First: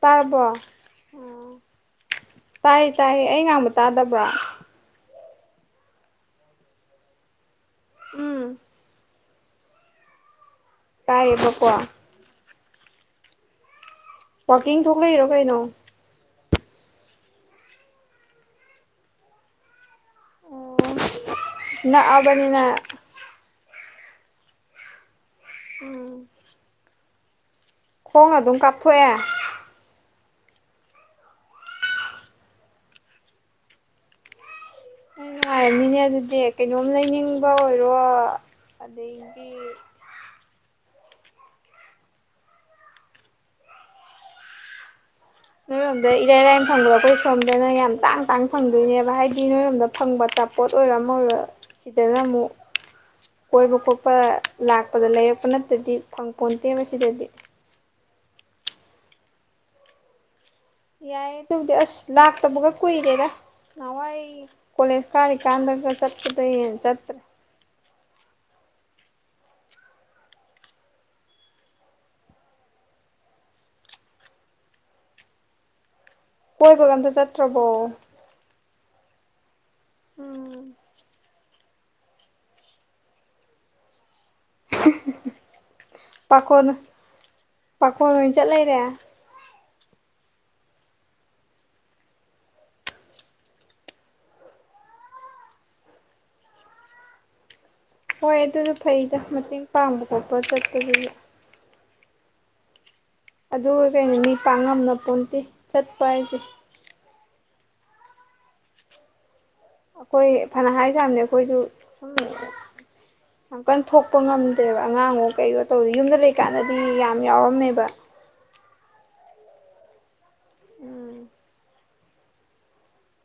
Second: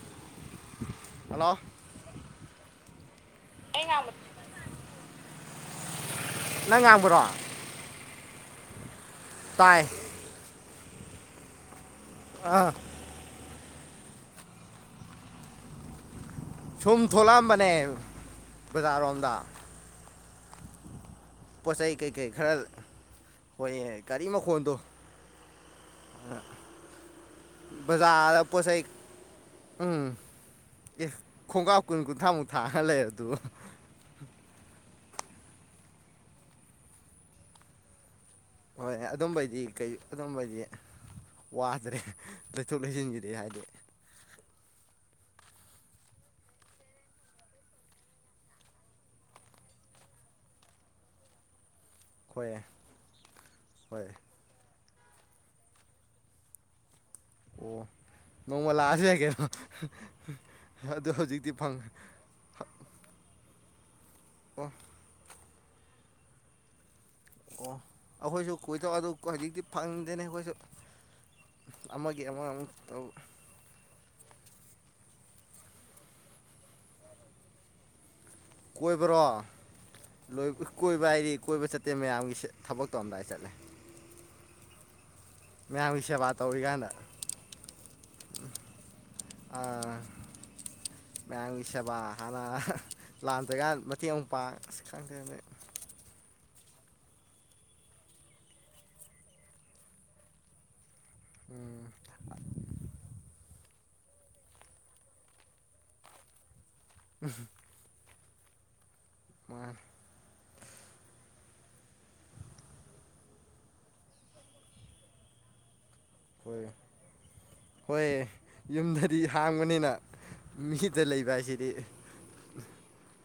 ꯇꯔꯕꯣ ꯇꯥꯏ ꯇꯥꯏ ꯑꯩ ꯉꯥꯡꯕ ꯇꯥꯗꯕ꯭ꯔꯥ ꯅꯪ ꯉꯥꯡꯕ꯭ꯔꯣ ꯎꯝ ꯆꯥꯏ ꯇꯥꯏꯕꯀꯋꯥ ꯑꯥ ꯋꯥꯋꯥꯛꯀꯤꯡ ꯊꯣꯛꯂꯛꯔꯣ ꯀꯩꯅꯣ ꯁꯨꯝ ꯊꯣꯛꯂꯛꯑꯝꯕꯅꯦ ꯕꯖꯥꯔꯔꯣꯝꯗ ꯑꯣ ꯄꯣꯠ ꯆꯩꯩ ꯀꯩꯀꯩ ꯈꯔ ꯍꯣꯏ ꯒꯥꯔꯤ ꯃꯈꯣꯗꯣ ꯎꯝ ꯈꯣꯡꯅ ꯕꯖꯥꯔꯗ ꯑꯗꯨꯝ ꯄꯣꯠ ꯆꯩ ꯀꯥꯞꯊꯣꯛꯑꯦ ꯎꯝ꯫ ꯑꯦ ꯈꯣꯡꯀꯥꯞ ꯀꯨꯟ ꯀꯨꯟꯊ꯭ꯔꯥꯃꯨꯛ ꯊꯥꯡꯉ ꯂꯩꯔꯗꯨꯕꯨ꯫ ꯅꯣꯢ ꯅꯨꯉꯥꯏꯔꯅꯤꯅꯦ ꯑꯗꯨꯗꯤ ꯀꯩꯅꯣꯝ ꯂꯩꯅꯤꯡꯕ ꯑꯣꯏꯔꯣ ꯍꯣꯏ ꯑꯗꯩꯗꯤ ꯑꯗꯨꯝꯕꯩꯗꯤ ꯀꯩ ꯑꯗꯨꯝꯕꯩꯗꯤ ꯋꯥꯗ꯭ꯔꯦ ꯂꯩꯊꯣꯛ ꯂꯩꯁꯤꯟꯒꯤꯗꯤ ꯍꯥꯏꯗꯤ ꯐꯝꯗ ꯏꯔꯥꯏ ꯂꯥꯏꯅ ꯐꯪꯕ ꯑꯩꯈꯣꯏ ꯁꯣꯝꯗꯅ ꯌꯥꯝ ꯇꯥꯡ ꯇꯥꯡ ꯐꯪꯗꯣꯏꯅꯦꯕ ꯍꯥꯏꯗꯤ ꯅꯣꯏꯔꯣꯝꯗ ꯐꯪꯕ ꯑꯆꯥꯄꯣꯠ ꯑꯣꯏ [unintelligible] ꯁꯤꯗꯅ ꯑꯃꯨꯛ ꯍꯣꯏ ꯀꯣꯏꯕ ꯍꯣꯏ ꯈꯣꯠꯄ ꯂꯥꯛ ꯄꯗ ꯂꯩꯔꯛꯄ ꯅꯠꯇꯗꯤ ꯐꯪ ꯄꯣꯟꯇꯦꯕ ꯁꯤꯗꯗꯤ꯫ ꯑꯣ ꯅꯣꯡꯃ ꯂꯥꯛꯑ [unintelligible] ꯌꯥꯏꯌꯦ ꯑꯗꯨꯕꯨꯗꯤ ꯑꯁ ꯂꯥꯛꯇꯕꯒ ꯀꯨꯏꯔꯦꯗ ꯅꯍꯥꯟꯋꯥꯏ ꯑꯣ ꯀꯣꯂꯦꯖ ꯀꯥꯔꯤ ꯀꯥꯟꯗꯒ ꯆꯠꯄꯗꯩ ꯍꯦꯟꯅ ꯆꯠꯇ꯭ꯔꯦ꯫ ꯑꯣ ꯑꯩꯈꯣꯏꯖꯨ ꯀꯣꯏꯗꯧ ꯑꯗꯨ ꯍꯧꯖꯤꯛꯇꯤ ꯐꯪꯗꯦꯅꯦ ꯑꯩꯈꯣꯏꯖꯨ꯫ ꯑꯃꯒꯤ ꯑꯃ ꯑꯃꯨꯛ ꯇꯧ꯫ ꯀꯣꯢꯏꯕꯒ ꯑꯝꯇ ꯆꯠꯇ꯭ꯔꯕꯣ꯫ ꯀꯣꯏꯕꯔꯣ ꯎꯝ [unintelligible] ꯀꯣꯏꯕ ꯍꯥꯏꯗꯤ ꯀꯣꯏꯕ ꯆꯠꯇꯦ ꯃꯌꯥꯝꯒꯤ ꯊꯕꯛ ꯇꯧꯔꯝꯗꯥꯏ ꯆꯠꯂꯦ꯫ ꯃꯌꯥꯝꯒꯤ [unintelligible] ꯁꯦꯕꯥ ꯄꯥꯈꯣꯟ ꯇꯧꯔꯤꯀꯥꯟꯗ ꯄꯥꯈꯣꯟ ꯑꯣꯏ ꯆꯠꯂꯩꯔꯦ꯫ ꯑꯥ꯫ ꯃꯌꯥꯝꯒꯤ ꯁꯦꯕꯥ ꯍꯥꯟꯅ ꯂꯥꯛꯇ꯭ꯔꯤꯀꯥꯟ ꯃꯇꯦꯡ ꯑꯃꯨꯛ ꯄꯥꯡ ꯑꯁ ꯈꯪꯗꯔꯦꯅꯦ꯫ ꯍꯣꯏ ꯑꯗꯨꯖꯨ ꯐꯩꯗ ꯃꯇꯦꯡ ꯄꯥꯡꯕ ꯈꯣꯠꯄ ꯆꯠꯄꯗꯨꯖꯨ꯫ ꯎꯝ ꯑꯗꯨꯒ ꯀꯩꯅꯣ ꯃꯤ ꯄꯥꯡꯉꯝꯅ ꯄꯣꯟꯇꯦ ꯆꯠꯄ ꯍꯥꯏꯖꯦ꯫ [unintelligible] ꯃꯥꯅꯤ ꯑꯩꯈꯣꯏ ꯐꯅ ꯍꯥꯏꯁꯥꯃꯦ ꯑꯩꯈꯣꯏꯖꯨ ꯁꯨꯝ ꯌꯥꯝ ꯀꯟ ꯊꯣꯛꯄ ꯉꯝꯗꯦꯕ ꯑꯉꯥꯡꯅꯦ ꯀꯩꯅꯦ ꯇꯧꯔꯤ ꯌꯨꯝꯗ ꯍꯣꯏ ꯂꯩꯀꯥꯟꯗꯗꯤ ꯌꯥꯝ ꯌꯥꯎꯔꯝꯃꯦꯕ꯫ ꯍꯣꯏ ꯌꯨꯝꯗꯗꯤ ꯍꯥꯡꯕꯅꯤꯅ ꯃꯤꯗ ꯎꯝ ꯂꯩꯗꯥꯢ ꯁꯤꯗꯤ꯫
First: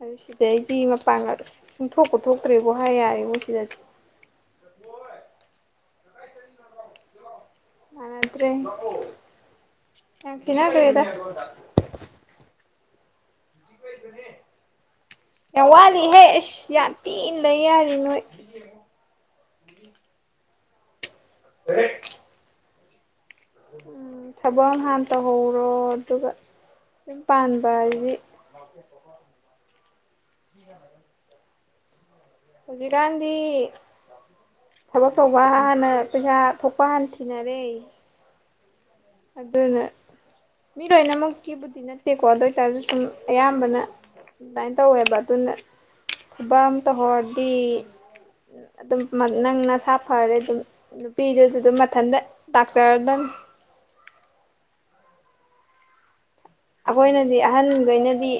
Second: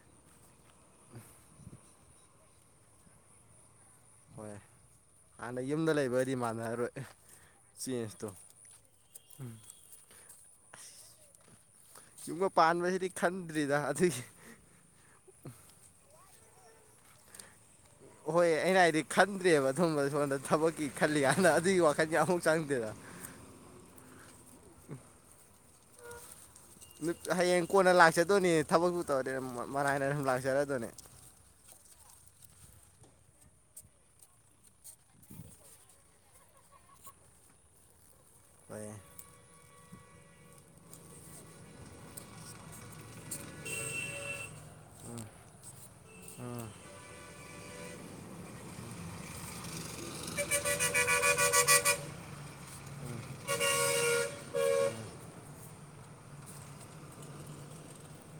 ꯑꯗꯨ ꯁꯤꯗꯩꯗꯤ ꯃꯄꯥꯟꯒꯥꯇꯣ ꯁꯨꯡꯊꯣꯛꯄꯨ ꯊꯣꯛꯇ꯭ꯔꯦꯕꯣ ꯍꯥꯏ ꯌꯥꯏꯌꯦꯕꯣ ꯁꯤꯗꯗꯤ꯫ ꯍꯣꯏ ꯍꯥꯟꯅ ꯌꯨꯝꯗ ꯂꯩꯕꯗꯤ ꯃꯥꯟꯅꯔꯔꯣꯏ꯫ ꯆꯦꯟꯖꯇꯣ ꯃꯥꯥꯟꯅꯗ꯭ꯔꯦ ꯌꯥꯝ ꯈꯦꯠꯅꯒ꯭ꯔꯦꯗ꯫ ꯌꯨꯝꯒ ꯄꯥꯟꯕꯖꯤꯗꯤ ꯈꯟꯗ꯭ꯔꯤꯗ ꯑꯗꯨꯒꯤ꯫ ꯌꯥꯝ ꯋꯥꯠꯂꯤꯍꯦ ꯌꯥꯝ ꯊꯤ [unintelligible] ꯍꯣꯏ ꯑꯩꯅ ꯍꯥꯏꯗꯤ ꯈꯟꯗ꯭ꯔꯦꯕ ꯑꯗꯨꯝꯕ ꯁꯣꯝꯗ ꯊꯕꯛꯀꯤ ꯈꯜꯂꯤꯀꯥꯟꯅꯗ ꯑꯗꯨꯒꯤ ꯋꯥꯈꯟꯖꯨ ꯑꯃꯨꯛ ꯆꯪꯗꯦꯗ꯫ ꯎꯝ ꯊꯕꯛ ꯑꯃ ꯍꯥꯟ ꯇꯧꯍꯧꯔꯣ ꯑꯗꯨꯒ ꯌꯨꯝ ꯍꯌꯦꯡ ꯄꯥꯟꯕ ꯀꯣꯟꯅ ꯍꯥꯏꯁꯤꯗꯤ ꯂꯥꯛꯆꯗꯣꯏꯅꯤ ꯊꯕꯛꯄꯨ ꯇꯧꯔꯗꯤ ꯃ ꯃꯔꯥꯏꯅ ꯑꯗꯨꯝ ꯂꯥꯛꯆꯔꯗꯣꯏꯅꯦ꯫ ꯍꯧꯖꯤꯛꯀꯥꯟꯗꯤ ꯊꯕꯛ ꯇꯧꯕ ꯍꯥꯟꯅ ꯄꯩꯁꯥ ꯊꯣꯛꯄ ꯍꯥꯟꯅ ꯊꯤꯅꯔꯦ꯫ [unintelligible] ꯑꯗꯨꯅ ꯃꯤ ꯂꯣꯏꯅꯃꯛꯀꯤꯕꯨꯗꯤ ꯅꯠꯇꯦꯀꯣ ꯑꯗꯨ ꯑꯣꯏꯇꯥꯔꯖꯨ ꯁꯨꯝ ꯑꯌꯥꯝꯕꯅ ꯑꯗꯨꯃꯥꯏ ꯇꯧꯋꯦꯕ ꯑꯗꯨꯅ ꯊꯕꯛ ꯑꯃ ꯇꯧꯍꯧꯔꯗꯤ ꯑꯗꯨꯝ ꯅꯪ ꯅꯁꯥ ꯐꯔꯦ ꯑꯗꯨꯝ ꯅꯨꯄꯤꯗꯨꯖꯨ ꯑꯗꯨꯝ ꯃꯊꯟꯇ ꯂꯥꯛꯆꯔꯗꯝꯃꯤ꯫ [inaudible] ꯑꯩꯈꯣꯏꯅꯗꯤ ꯑꯍꯟꯒꯩꯅꯗꯤ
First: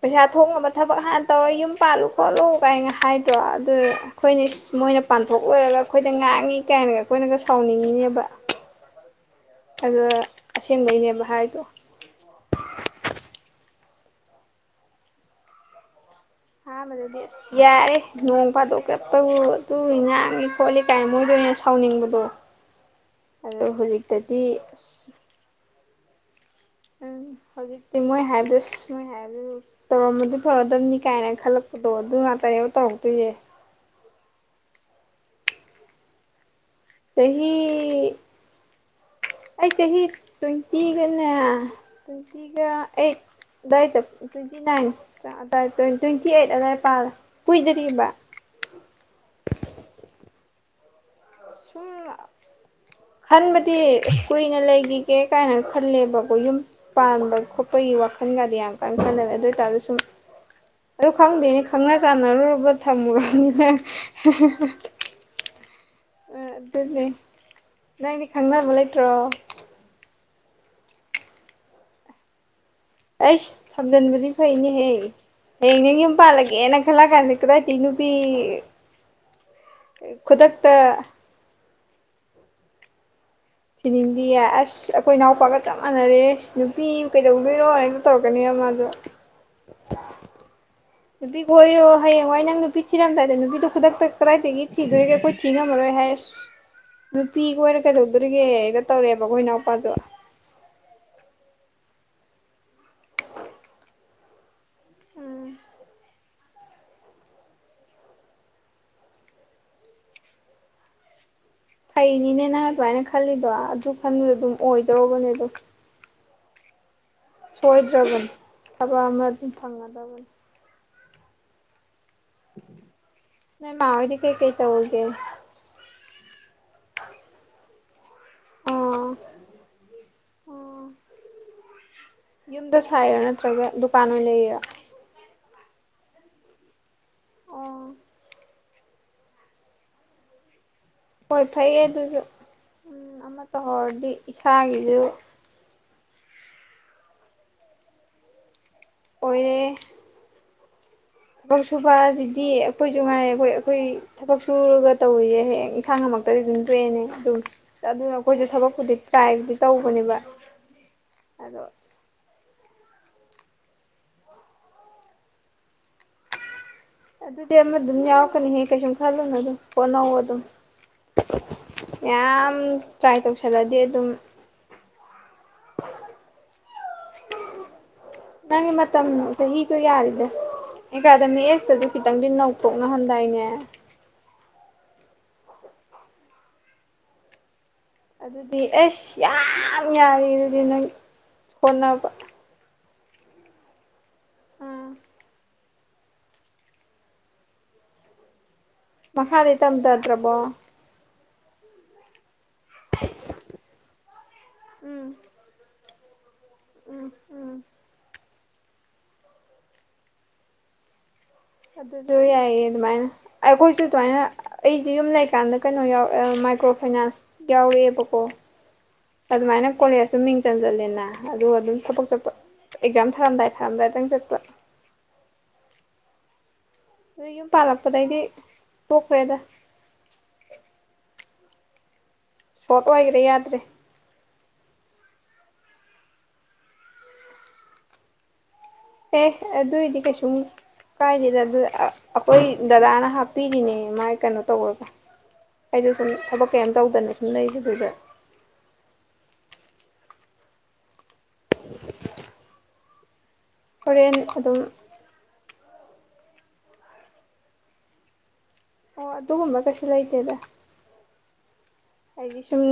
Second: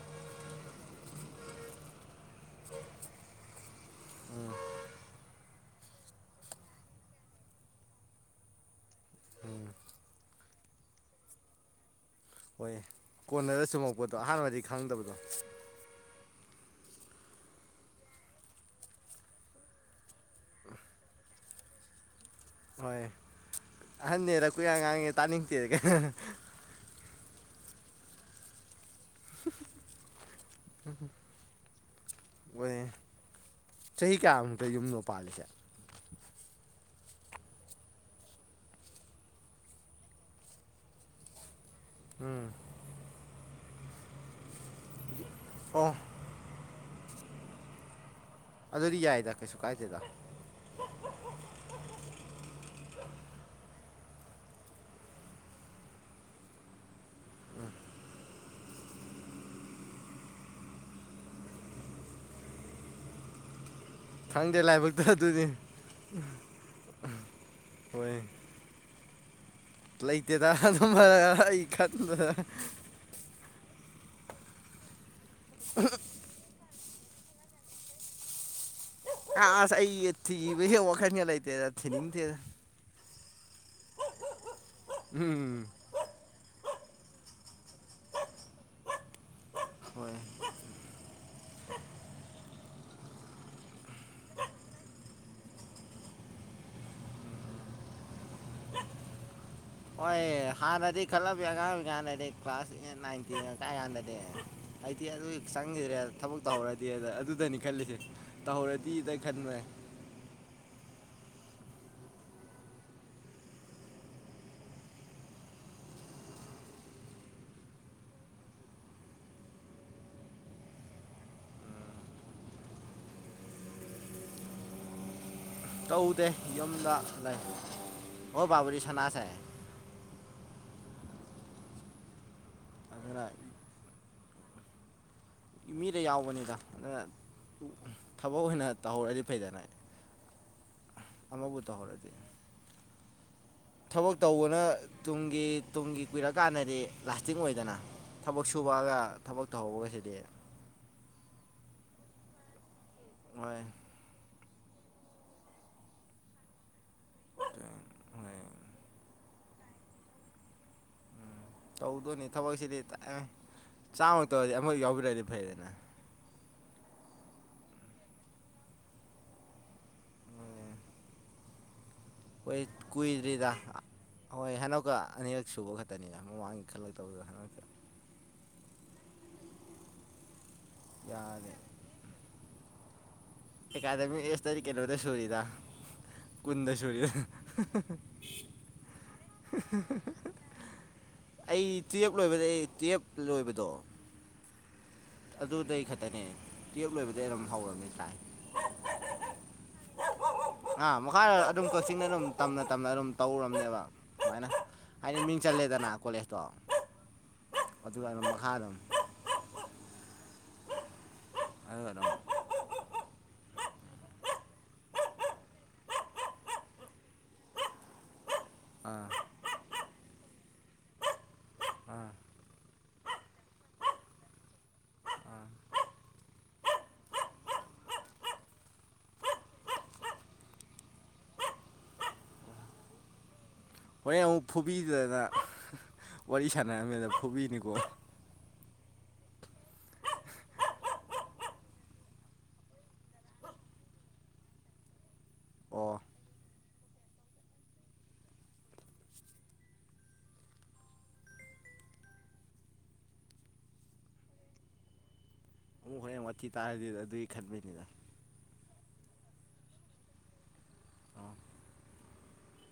ꯄꯩꯁꯥ ꯊꯣꯡꯉꯅꯕ ꯊꯕꯛ ꯍꯥꯟꯅ ꯇꯧꯔ ꯌꯨꯝ ꯄꯥꯜꯂꯨ ꯈꯣꯠꯂꯨ ꯀꯥꯏꯅ ꯍꯥꯏꯗ꯭ꯔꯣ ꯑꯗꯨ ꯑꯩꯈꯣꯏ [unintelligible] ꯃꯣꯏꯅ ꯄꯥꯟꯊꯣꯛ ꯂꯣꯏꯔꯒ ꯑꯩꯈꯣꯏꯗ ꯉꯥꯡꯉꯤ ꯀꯥꯏꯅꯒ ꯑꯩꯈꯣꯏꯅꯒ ꯁꯥꯎꯅꯤꯡꯉꯤꯅꯦꯕ꯫ ꯎꯝ ꯑ ꯑꯁꯦꯡꯕꯩꯅꯦꯕ ꯍꯥꯏꯗꯣ ꯍꯣꯏ ꯀꯣꯟꯅꯔ ꯆꯨꯝꯃꯛꯄꯗꯣ ꯑꯍꯥꯟꯕꯗꯤ ꯈꯪꯗꯕꯗꯣ ꯑꯍꯥꯟꯕꯗꯅꯦ ꯑꯁ ꯌꯥꯔꯦ ꯅꯣꯡ ꯐꯥꯗꯣꯛ ꯀꯦꯛꯇꯕꯨ ꯑꯗꯨ ꯉꯥꯡꯏ ꯈꯣꯠꯂꯤ ꯀꯥꯏ ꯃꯣꯏꯗ ꯁꯥꯎꯅꯤꯡꯕꯗꯣ ꯍꯣꯏ ꯑ ꯍꯧꯖꯤꯛꯇꯗꯤ ꯑꯍꯟꯅꯦꯔ ꯑ ꯀꯨꯌꯥ ꯉꯥꯡꯉꯦ ꯇꯥꯅꯤꯡꯗꯦ ꯎꯝ ꯍꯧꯖꯤꯛꯇꯤ ꯃꯣꯏ ꯍꯥꯏꯕ ꯃꯣꯏ ꯍꯥꯏꯕ ꯇꯧꯔꯝꯕꯗꯤ ꯐꯒꯗꯕꯅꯤ ꯀꯥꯏꯅ ꯈꯜꯂꯛꯄ ꯍꯣꯏ ꯆꯍꯤ ꯀꯌꯥꯃꯨꯛꯇ ꯌꯨꯝꯗꯣ ꯄꯥꯜꯂꯤꯁꯦ ꯆꯍꯤ ꯑꯩ ꯆꯍꯤ ꯇ꯭ꯋꯦꯟꯇꯤꯒꯅꯦ ꯎꯝ ꯇ꯭ꯋꯦꯟꯇꯤꯒ ꯑꯩꯠ ꯑꯏꯗ ꯇ꯭ꯋꯦꯟꯇꯤ ꯅꯥꯏꯟ ꯑꯣ ꯇ꯭ꯋꯦꯟꯇꯤ ꯑꯩꯠ ꯑ ꯄ ꯀꯨꯏꯗꯔꯤꯕ ꯑꯗꯨꯗꯤ ꯌꯥꯏꯗ ꯀꯩꯁꯨ ꯀꯥꯏꯗꯦꯗ ꯁꯨꯝ ꯈꯟꯕꯗꯤ ꯀꯨꯏꯅ ꯂꯩꯈꯤꯒꯦ ꯀꯥꯏꯅ ꯈꯜꯂꯦꯕꯀꯣ ꯌꯨꯝ ꯄꯥꯟꯕ ꯈꯣꯠꯄ ꯋꯥꯈꯜꯒꯗꯤ ꯌꯥꯝ ꯀꯟꯅ ꯈꯜꯟꯅꯔꯦ ꯑꯗꯨ ꯑꯣꯏꯇꯥꯔꯗꯤꯁꯨ ꯁꯨꯝ ꯑꯗꯨ ꯈꯪꯗꯦꯅꯤ ꯈꯪꯅ ꯆꯥꯟꯅꯔꯨꯔꯕ ꯊꯝꯃꯨꯔꯕꯅꯤꯅ ꯈꯪꯗꯦ ꯂꯥꯏꯕꯛꯇꯣ ꯑꯗꯨꯗꯤ ꯑ ꯑꯗꯨꯅꯦ ꯍꯣꯏ ꯅꯪꯗꯤ ꯈꯪꯅꯕ ꯂꯩꯇ꯭ꯔꯣ ꯂꯩꯇꯦꯗ ꯑꯗꯨꯝꯕ ꯑꯩ ꯀꯥꯟꯗ ꯑꯩꯁ ꯊꯝꯖꯤꯟꯕꯗꯤ ꯐꯩꯅꯦ ꯍꯌꯦꯡ ꯍꯌꯦꯡ ꯅꯪ ꯌꯨꯝ ꯄꯥꯜꯂꯒꯦꯅ ꯈꯂꯥ ꯀꯅꯤꯂ ꯇꯤꯅꯨ ꯄ ꯑꯁ ꯊ ꯋꯥꯈꯔ ꯂꯩ ꯇꯦꯔ ꯊꯔ ꯁꯤꯅꯤꯡꯗꯤꯌꯦ ꯑꯁ ꯑꯩꯈꯣꯏ ꯏꯅꯥꯎꯄꯥꯒ ꯎꯝ ꯆꯞ ꯃꯥꯟꯅꯔꯦ ꯅꯨꯄꯤ ꯀꯩꯗꯧꯗꯣꯏꯅꯣ ꯑꯛꯇ ꯇꯧꯔꯛꯀꯅꯤ ꯃꯥꯗꯣ ꯍꯣꯏ ꯅꯨꯄꯤꯒ ꯑꯣꯏꯔꯣ ꯍꯌꯦꯡꯋꯥꯏ ꯅꯪ ꯅꯨꯄꯤ ꯊꯤꯔꯝꯗꯥꯏꯗ ꯅꯨꯄꯤꯗꯣ ꯈꯨꯗꯛꯇ ꯀꯗꯥꯏꯗꯒꯤ ꯊꯤꯗꯣꯏꯒ ꯑꯩꯈꯣꯏ ꯊꯤ ꯉꯝꯃꯔꯣꯏ ꯍꯥꯏꯔꯦ ꯑ ꯅꯨꯄꯤꯒ ꯑꯣꯏꯔ ꯀꯩꯗꯧꯗꯣꯔꯤꯒꯦꯒ ꯇꯧꯔꯛꯦꯕ ꯑꯩꯈꯣꯏꯅ ꯍꯣꯏ ꯍꯥꯥꯟ ꯅ ꯈꯂꯕ ꯑꯉꯥꯡꯕꯤ ꯀꯥꯟꯗꯗꯤ ꯀ꯭ꯂꯥꯁ ꯅꯥꯏꯟ ꯇꯦꯟ ꯀꯥꯏ ꯀꯥꯟꯗꯗꯤ ꯑꯩꯗꯤꯤ ꯑꯗꯨ ꯎꯝ ꯆꯪꯈꯤꯗ꯭ꯔꯦ ꯊꯕꯛ ꯇꯧꯔꯗꯤꯗ ꯑꯗꯨꯗꯅꯤ ꯈꯜꯂꯤꯁꯦ ꯇꯧꯍꯧꯔꯗꯤꯗ ꯈꯟꯕꯦ [inaudible] ꯐꯩꯅꯤꯅꯦ ꯅꯪ ꯑꯗꯨꯃꯥꯏꯅ ꯈꯜꯂꯤꯗꯣ ꯑꯗꯨ ꯈꯟꯗꯨꯗ ꯑꯗꯨꯝ ꯑꯣꯏꯗꯧꯕꯅꯦ ꯑꯗꯣ ꯁꯋꯥꯣꯏꯗ꯭ꯔꯒꯟ ꯊꯥꯕ ꯑꯃ ꯑꯗꯨꯝ ꯊꯥꯡꯅꯕ ꯇꯕ ꯅ ꯃꯥꯃꯗꯤ ꯀꯩ ꯀꯩ ꯇꯧꯕꯒꯦ ꯇꯧꯗꯦ ꯌꯨꯝꯗ ꯂꯩ ꯍꯣꯏ ꯕꯥꯕꯨꯔꯤ ꯑꯣ ꯁꯅꯥꯁꯦ ꯑꯣ ꯌꯨꯝꯗ ꯁꯥꯏꯔꯣ ꯅꯠꯇ꯭ꯔꯒ ꯗꯨꯀꯥꯟ ꯑꯣꯏꯅ ꯂꯩꯌꯦꯔ ꯃꯤꯗ ꯌꯥꯎꯕꯅꯤꯗ ꯑꯗꯨꯅ ꯑꯣ ꯊꯕꯛ ꯑꯣꯏꯅ ꯇꯧꯍꯧꯔꯗꯤ ꯐꯩꯗꯅ ꯍꯣꯏ ꯐꯩꯌꯦ ꯑꯗꯨꯁꯨ ꯎꯝ ꯇꯧꯍꯧꯔꯗꯤ ꯊꯕꯛ ꯇꯧꯕꯅ ꯏꯁꯥꯒꯤꯁꯨ ꯇꯨꯡꯒꯤ ꯇꯨꯡꯒꯤ ꯀꯨꯏꯔ ꯀꯥꯟꯗꯗꯤ ꯂꯥꯁꯇꯤꯡ ꯑꯣꯏꯗꯅ ꯊꯕꯛ ꯁꯨꯕꯑꯒ ꯊꯕꯛ ꯑꯣꯏꯔꯦ ꯇꯧꯍꯧꯕꯒꯁꯤꯗꯤ ꯊꯕꯛ ꯁꯨꯕ ꯑꯗꯨꯗꯤ ꯑꯩꯈꯣꯏꯁꯨꯅꯨꯡ ꯉꯥꯏꯔꯦ ꯑꯩꯈꯣꯏ ꯑꯩꯈꯣꯏ ꯊꯕꯛ ꯁꯨꯔꯒ ꯇꯧꯔꯤꯁꯦ ꯍꯌꯦꯡ ꯏꯁꯥ ꯉꯃꯛꯇꯗꯤ ꯑꯗꯨꯝ ꯇꯑꯅꯦ ꯑꯗꯨꯝ ꯑꯗꯨꯅ ꯑꯩꯈꯣꯏꯁꯨ ꯊꯕꯛꯄꯨꯗꯤ ꯇꯥꯏ ꯇꯧꯕꯅꯦꯕ ꯑꯗꯣ ꯇꯧꯗꯣꯏꯅꯦ ꯊꯕꯛꯁꯤꯗꯤ ꯆꯥꯝꯃ ꯇꯧꯔꯗꯤ ꯑꯃꯐꯛ ꯌꯥꯎꯕꯤꯔꯛꯑꯗꯤ ꯐꯩꯗꯅ ꯑꯗꯨꯗꯤ ꯑꯃ ꯑꯗꯨꯝ ꯌꯥꯎꯔꯛꯀꯅꯤꯍꯦ ꯀꯩꯁꯨꯝ ꯈꯜꯂꯨꯅ ꯑꯗꯨꯝ ꯍꯣꯟꯅꯧꯑꯣ ꯑꯗꯨꯝ ꯍꯣꯏ ꯌꯥꯝ ꯇ꯭ꯔꯥꯏ ꯀꯨꯏꯗ꯭ꯔꯤꯗ ꯇꯧꯁꯜꯂꯗꯤ ꯑꯗꯨꯝ ꯍꯣꯏ ꯍꯟꯗꯛꯀ ꯑꯅꯤꯔꯛ ꯁꯨꯕ ꯈꯛꯇꯅꯤꯗ ꯃꯃꯥꯡꯒꯤ ꯈꯜꯂꯛꯇꯕꯗꯣ ꯍꯥꯏꯛꯇꯦ ꯅꯪꯒꯤ ꯃꯇꯝ ꯆꯍꯤꯗꯣ ꯌꯥꯔꯤꯗꯦ ꯑꯦꯀꯥꯗꯃꯤ ꯌꯥꯔꯦ ꯑꯦꯁꯇꯁꯨ ꯈꯤꯇꯪꯗꯤ ꯅꯧꯊꯣꯛꯅꯍꯟꯗꯥꯏꯅꯦ ꯑꯦꯥꯗ ꯃꯤ ꯑꯦꯁ ꯇꯔꯤ ꯀꯂꯗ ꯁꯔꯤꯗꯥ ꯀꯨꯟꯗ ꯁꯔꯤꯗꯥ ꯑꯗꯨꯗꯤ ꯑꯩꯁ ꯌꯥꯝ ꯌꯥꯏ ꯑꯗꯨꯗꯤ ꯅꯪ ꯁꯣꯠꯅꯕ ꯂꯣꯏꯕꯗ ꯎꯝ ꯑꯗꯨꯗꯩ ꯈꯛꯇꯅꯦ ꯀꯦꯞ ꯂꯣꯏꯕꯗꯒꯤꯩ ꯑꯗꯨꯝ ꯍꯧꯔꯕꯝꯅꯤ ꯇꯥꯏ ꯃꯈꯥꯗꯤ b ꯇꯝꯊꯗ꯭ꯔꯕꯣ ꯃꯈꯥ ꯑꯗꯨꯝ ꯀꯛꯆꯤꯡꯅ ꯑꯗꯨꯝ ꯇꯝꯅ ꯇꯝꯅ ꯑꯗꯨꯝ ꯇꯧꯔꯔꯕꯅꯦꯕ ꯁꯨꯃꯥꯏꯅ ꯎꯝ ꯍꯥꯏꯗꯤ ꯃꯤꯡ ꯆꯜꯂꯦꯗꯅ ꯀꯣꯂꯦꯖꯇꯣ ꯎꯝ ꯎꯝ ꯑꯗꯨꯒ ꯑꯩꯅ ꯃꯈꯥ ꯑꯗꯨꯝ ꯑꯗꯨꯒ ꯑꯗꯨꯝ ꯑꯗꯨꯁꯨ ꯌꯥꯏꯌꯦ ꯑꯗꯨꯃꯥꯏꯅ ꯑꯩꯈꯣꯏꯁꯨ ꯑꯗꯨꯃꯥꯏꯅ ꯑꯩꯁꯨ ꯌꯨꯝ ꯂꯩꯀꯥꯟꯗ ꯀꯩꯅꯣ ꯌꯥꯎ ꯃꯥꯏꯀ꯭ꯔꯣ ꯐꯥꯏꯅꯥꯟꯁ ꯌꯥꯎꯔꯛꯑꯦꯕꯀꯣ ꯑꯥ ꯑꯗꯨꯃꯥꯏꯅ ꯀꯣꯂꯁꯨ ꯃꯤꯡ ꯆꯟ ꯆꯜꯂꯦꯅ ꯑꯗꯨꯒ ꯑꯗꯨꯝ ꯊꯕꯛ ꯑꯥ ꯆꯠꯄ ꯑꯦꯛꯖꯥꯝ ꯊꯥꯔꯝꯗꯥꯏ ꯊꯥꯔꯝꯗꯥꯏꯗꯪ ꯆꯠꯄ [inaudible] ꯑꯗꯨ ꯌꯨꯝ ꯄꯥꯜꯂꯛꯄꯗꯒꯤꯗꯤ ꯄꯣꯛꯈ꯭ꯔꯦꯗ ꯐꯣꯇꯣ ꯍꯥꯏꯔꯦ ꯌꯥꯗ꯭ꯔꯦ ꯃ ꯑꯃꯨꯛ ꯐꯨꯕꯤꯗꯗꯅ ꯋꯥꯔꯤ ꯁꯥꯟꯅꯔꯝꯃꯤꯗ ꯐꯨꯕꯤꯅꯤꯀꯣ ꯑꯦ ꯑꯗꯨꯏꯗꯤ ꯀꯩꯁꯨꯝ ꯀꯥꯏꯁꯤꯗ ꯑꯗꯨ ꯑꯩꯈꯣꯏ ꯗꯗꯥꯗꯥꯅ ꯍꯥꯞꯄꯤꯔꯤꯅꯦ ꯃꯥꯥꯏ ꯀꯩꯅꯣ ꯇꯧꯔꯒ ꯑꯩꯁꯨ ꯑꯣ ꯁꯨꯝ ꯊꯕꯛ ꯀꯩꯝ ꯇꯧꯗꯅ ꯁꯨꯝ ꯂꯩꯗꯨꯗꯨꯗ ꯍꯣꯔꯦꯟ ꯑꯗꯨꯝ ꯑꯃꯨꯛ ꯍꯣꯔꯦꯟ ꯋꯥꯊꯤ ꯇꯥꯔꯗꯤꯗ ꯑꯗꯨꯒꯤ ꯈꯟꯕꯅꯤꯗ ꯑꯣ ꯑꯗꯨꯒꯨꯝꯕ ꯀꯩꯁꯨ ꯂꯩꯇꯦꯗ ꯑꯣ ꯀꯩꯒꯤꯁꯝ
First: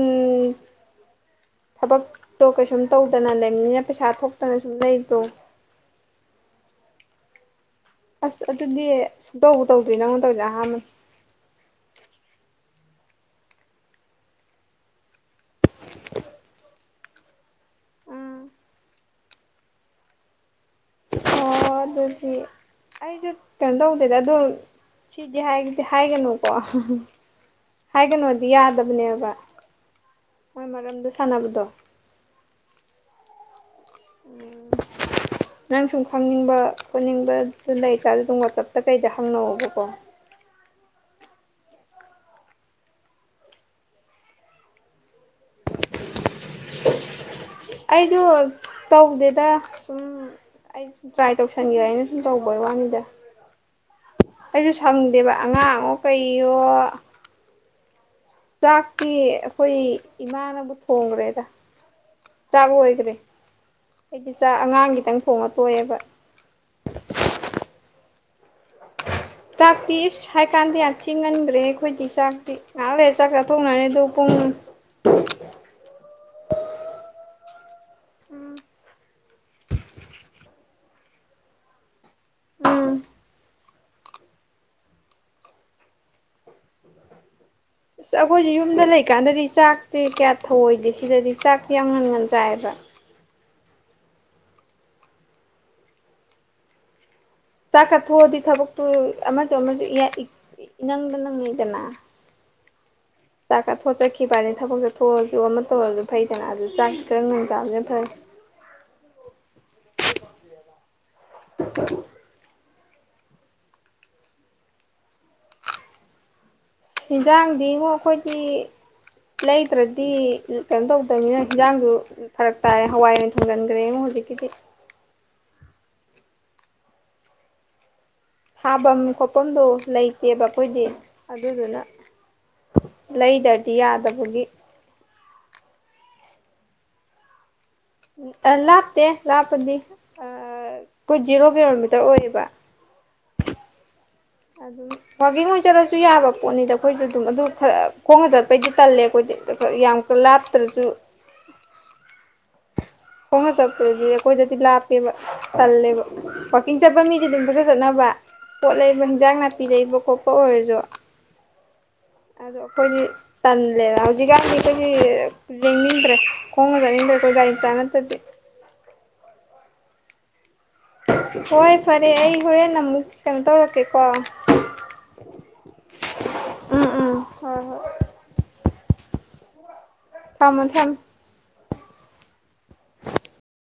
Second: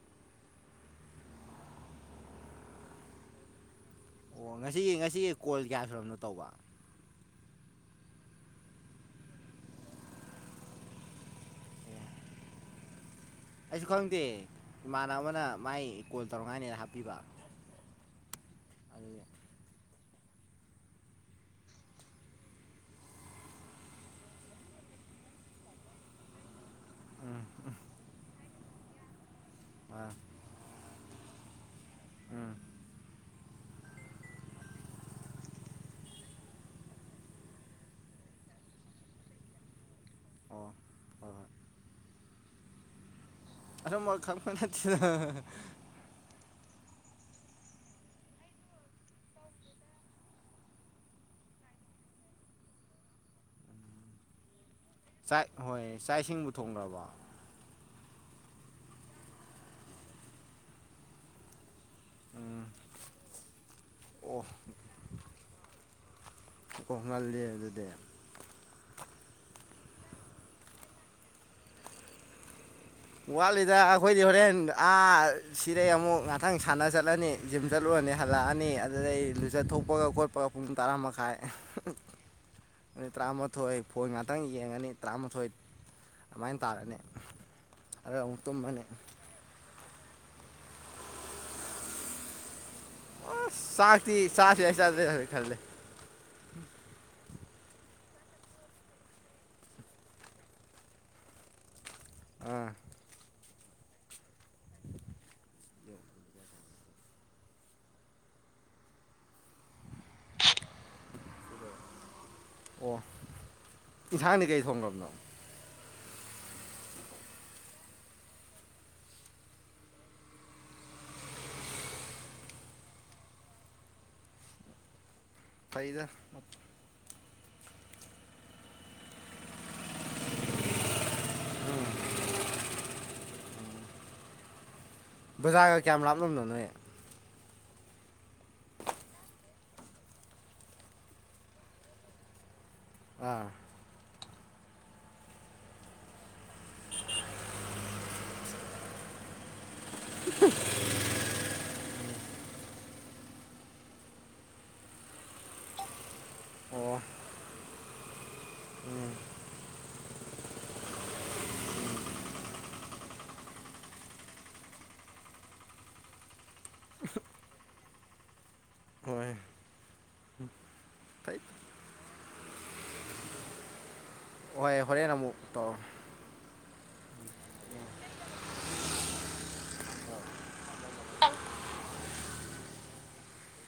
ꯊꯕꯛꯇꯣ ꯀꯩꯁꯨꯝ ꯇꯧꯗꯅ ꯂꯩꯕꯅꯤꯅ ꯄꯩꯁꯥ ꯊꯣꯛ ꯑꯣ ꯉꯁꯤꯒꯤ ꯉꯁꯤꯒꯤ ꯀꯣꯜ ꯀꯌꯥ ꯁꯨꯔꯔꯕꯅꯣ ꯇꯧꯕ ꯑꯁ ꯑꯗꯨꯗꯤ ꯇꯧ ꯇꯧꯗ꯭ꯦ ꯅꯪꯉꯣꯟ ꯇꯧꯗ ꯑꯍꯥꯟꯕ ꯑꯩꯁꯨ ꯈꯪꯗꯦ ꯏꯃꯥꯟꯅꯕꯅ ꯃꯥꯏ ꯀꯣꯜ ꯇꯧꯔꯉꯥꯏꯅꯤꯅ ꯍꯥꯞꯄꯤꯕ ꯎꯝ ꯑꯗꯨ ꯑ ꯑꯗꯨꯗꯤ ꯑꯩꯁꯨ ꯀꯩꯅꯣ ꯇꯧꯗꯦꯗ ꯑꯗꯣ ꯁꯤꯗꯤꯗꯤ ꯍꯥꯏꯒꯅꯨꯀꯣ ꯍꯥꯏꯒꯅꯣꯗꯤ ꯌꯥꯗꯕꯅꯦꯕ ꯑꯥ ꯍꯣꯏ ꯃꯔꯝꯗꯨ ꯁꯥꯟꯅꯕꯗꯣ ꯎꯝ ꯎꯝ ꯅꯪ ꯁꯨꯝ ꯈꯪꯅꯤꯡꯕ ꯈꯣꯠꯅꯤꯡꯕꯗꯨ ꯂꯩꯇꯥꯔ ꯑꯗꯨꯝ ꯋꯥꯆꯞꯇ ꯀꯩꯗ ꯍꯪꯅꯕꯀꯣ ꯑꯣ ꯍꯣꯏ ꯍꯣꯏ ꯑ ꯃ ꯈꯥ ꯑꯩꯁꯨ ꯇꯧꯗꯦꯗ ꯁꯨꯝ ꯑꯩ ꯁꯨꯝ ꯇ꯭ꯔꯥꯏ ꯇꯧꯁꯟꯒꯦ ꯑꯩꯅ ꯁꯨꯝ ꯇꯧꯕꯣꯏ ꯋꯥꯅꯤꯗ ꯑꯩꯁꯨ ꯐꯪꯗꯦꯕ ꯆꯥꯛ ꯍꯣꯏ ꯑꯉꯥꯡꯉꯣ ꯆꯥꯛ ꯏꯁꯤꯡꯕꯨ ꯀꯩꯌꯣ ꯊꯣꯡꯈ꯭ꯔꯕꯣ ꯆꯥꯛꯇꯤ ꯑꯩꯈꯣꯏ ꯏꯃꯥꯅꯕꯨ ꯊꯣꯡꯈ꯭ꯔꯦꯗ ꯆꯥꯛ ꯂꯈ꯭ꯔꯦ ꯍꯥꯏꯗꯤ ꯑꯣ ꯆꯥꯛ ꯑꯉꯥꯡꯒꯤꯈꯤꯇꯪ ꯊꯣꯡꯉ ꯇꯣꯏꯑꯦꯕ ꯑꯣ ꯉꯜꯂꯤ ꯑꯗꯨꯗꯤ ꯆꯥꯛꯇ ꯍꯥꯏꯀꯥꯟꯗ ꯌꯥꯝ ꯊꯤꯍꯟꯈ꯭ꯔꯦ ꯑꯩꯈꯣꯏꯗꯤ ꯆꯥꯛꯇꯤ ꯉꯥꯏꯍꯥꯛ ꯂꯩꯔ ꯆꯥꯛ ꯋꯥꯠꯂꯤꯗ ꯆꯥꯊꯣꯛꯅꯔꯦ ꯑꯗꯨ ꯑꯩꯈꯣꯏꯗꯤ ꯄꯨꯡ ꯍꯣꯔꯦꯟ ꯑꯥ ꯁꯤꯔꯦ ꯑꯃꯨꯛ ꯉꯍꯇꯪ ꯁꯥꯟꯅ ꯆꯠꯂꯅꯤ ꯖꯤꯝ ꯆꯠꯂꯨꯔ ꯐꯅꯦ ꯍꯜꯂꯛꯑꯅꯤ ꯑꯗꯨꯗ ꯑꯩ ꯂꯨꯆꯠ ꯊꯣꯛꯄꯒ ꯈꯣꯠꯄꯒ ꯇꯔꯥꯃꯈꯥꯏ ꯎꯝ ꯑ ꯇꯔꯥꯃ ꯊꯣꯏ ꯐꯣꯟ ꯉꯥꯛꯇꯪ ꯌꯦꯡꯉꯅꯤ ꯇꯔꯥꯃꯥꯊꯣꯏ ꯑꯗꯨꯃꯥꯏꯅ ꯇꯥꯔꯅꯤ ꯑꯁ ꯑꯗ ꯑꯃꯨꯛ ꯑꯩꯈꯣꯏꯁꯦ ꯇꯨꯝꯃꯅꯤ ꯌꯨꯝꯗ ꯂꯩꯀꯥꯟꯗꯗꯤ ꯆꯥꯛ ꯇꯦ ꯀꯌꯥ ꯊꯧꯑꯣꯏꯗꯦ ꯁꯤꯗꯗꯤ ꯆꯥꯛꯇ ꯌꯥꯝ ꯉꯟꯒꯟ ꯆꯥꯏꯌꯦꯕ꯭ꯔ ꯑꯣ ꯁꯥ ꯊꯤ ꯁꯥꯁꯤ ꯍꯥꯏ ꯆꯦ ꯈꯜꯦ ꯆꯥꯛ ꯀꯥ ꯊꯣꯛꯑꯗꯤ ꯊꯕꯛꯇꯨ ꯑꯃꯁ ꯑꯃꯁꯨ ꯅꯪꯕ ꯅꯪꯉꯗꯅ ꯑꯥ ꯆꯥꯛꯀ ꯊꯣꯆꯈꯤꯕꯅꯤ ꯊꯕꯛꯁ ꯊꯣꯛꯑꯁꯨ ꯑꯃ ꯇꯧꯔꯁꯨ ꯐꯩꯗꯅ ꯑꯗꯨ ꯆꯥꯛꯁꯤ ꯈꯔꯪ ꯅꯨꯡꯣꯡ ꯆꯥꯕꯁꯅ ꯐꯔꯦ [inaudible] [inaudible] ꯑꯣ ꯌꯦꯟꯁꯥꯡꯗꯤ ꯀꯩ ꯊꯣꯡꯈ꯭ꯔꯕꯅꯣ ꯏꯟꯁꯥꯡꯗꯤꯕꯨ ꯑꯩꯈꯣꯏꯒꯤ ꯂꯩꯇ꯭ꯔꯗꯤ ꯀꯩꯅꯣ ꯇꯧꯗꯅꯤꯅ ꯍꯤꯟꯖꯥꯡꯗꯨ ꯐꯔꯛ ꯇꯥꯏꯔ ꯍꯋꯥꯏ ꯑꯣꯏꯅ ꯊꯣꯡꯒꯟꯈ꯭ꯔꯦ ꯑꯩꯉꯣꯟ ꯀꯗꯤ ꯀꯗꯤ ꯐꯩꯗ ꯊꯥꯐꯝ ꯈꯣꯠꯐꯝꯗꯨꯣ ꯂꯩꯇꯦꯕ ꯑꯩꯈꯣꯏꯗꯤ ꯑꯗꯨꯗꯨꯅ ꯂꯩꯩꯗꯗꯤ ꯌꯥꯗꯕꯒꯤ ꯕꯖꯥꯔꯒ ꯀꯌꯥꯝ ꯂꯥꯞꯂꯝꯅꯣ ꯅꯣꯏ ꯂꯥꯞꯇꯦ ꯂꯥꯞꯄꯗꯤ ꯑꯩꯈꯣꯏ ꯖꯤꯔꯣ ꯀꯤꯂꯣꯃꯤꯇꯔ ꯑꯣꯏꯌꯦꯕ ꯑꯥ ꯑꯗꯨꯝ ꯋꯥꯒꯤꯡ ꯑꯣꯏꯖꯔꯁꯨ ꯌꯥꯕ ꯄꯣꯠꯅꯤꯗ ꯑꯩꯈꯣꯏꯁꯨ ꯑꯗꯨꯝ ꯑꯗꯨ ꯈꯔ ꯈꯣꯡꯅ ꯆꯠꯄꯩꯗꯤ ꯇꯜꯂꯦ ꯑꯩꯈꯣꯏꯗꯤ ꯌꯥꯝ ꯀ ꯂꯥꯇꯁꯨ ꯈꯣꯡꯅ ꯆꯠꯄꯗꯗꯤ ꯑꯩꯈꯣꯏꯗꯗꯤ ꯂꯥꯞꯄꯦꯕ ꯇꯜꯂꯦꯕ ꯋꯥꯋꯥꯛꯀꯤꯡ ꯑꯣ ꯆꯠꯄ ꯃꯤꯗꯤ ꯑꯗꯨꯝ ꯐꯖ ꯐꯖꯅꯕ ꯄꯣꯠ ꯂꯩꯕ ꯍꯤꯟꯖꯥꯡ ꯅꯥꯄꯤ ꯂꯩꯕ ꯈꯣꯠꯄ ꯑꯣꯏꯔꯁꯨ ꯑꯗꯣ ꯑꯩꯈꯣꯏꯗꯤ ꯇꯜꯂꯦꯅ ꯍꯧꯖꯤꯛꯀꯥꯟꯗꯤ ꯑꯩꯈꯣꯏꯗꯤ ꯌꯦꯡꯅꯤꯡꯗ꯭ꯔꯦ ꯈꯣꯡꯉ ꯆꯠꯅꯤꯡꯗ꯭ꯔꯦ ꯑꯩꯈꯣꯏ ꯒꯒꯥ ꯆ ꯅꯠꯇꯗꯤ ꯍꯣꯏ ꯐꯩ ꯍꯣꯏ ꯐꯔꯦ ꯑꯩ ꯍꯣꯔꯦꯟ ꯑꯃꯨꯛ ꯀꯩꯅꯣ ꯇꯧꯔꯛꯀꯦ ꯍꯣꯏ ꯍꯣꯔꯦꯟ ꯑꯃꯨꯛ ꯇꯧꯔ ꯎꯝ ꯎꯝ ꯍꯣꯏ ꯍꯣꯏ ꯀꯃ ꯊꯝ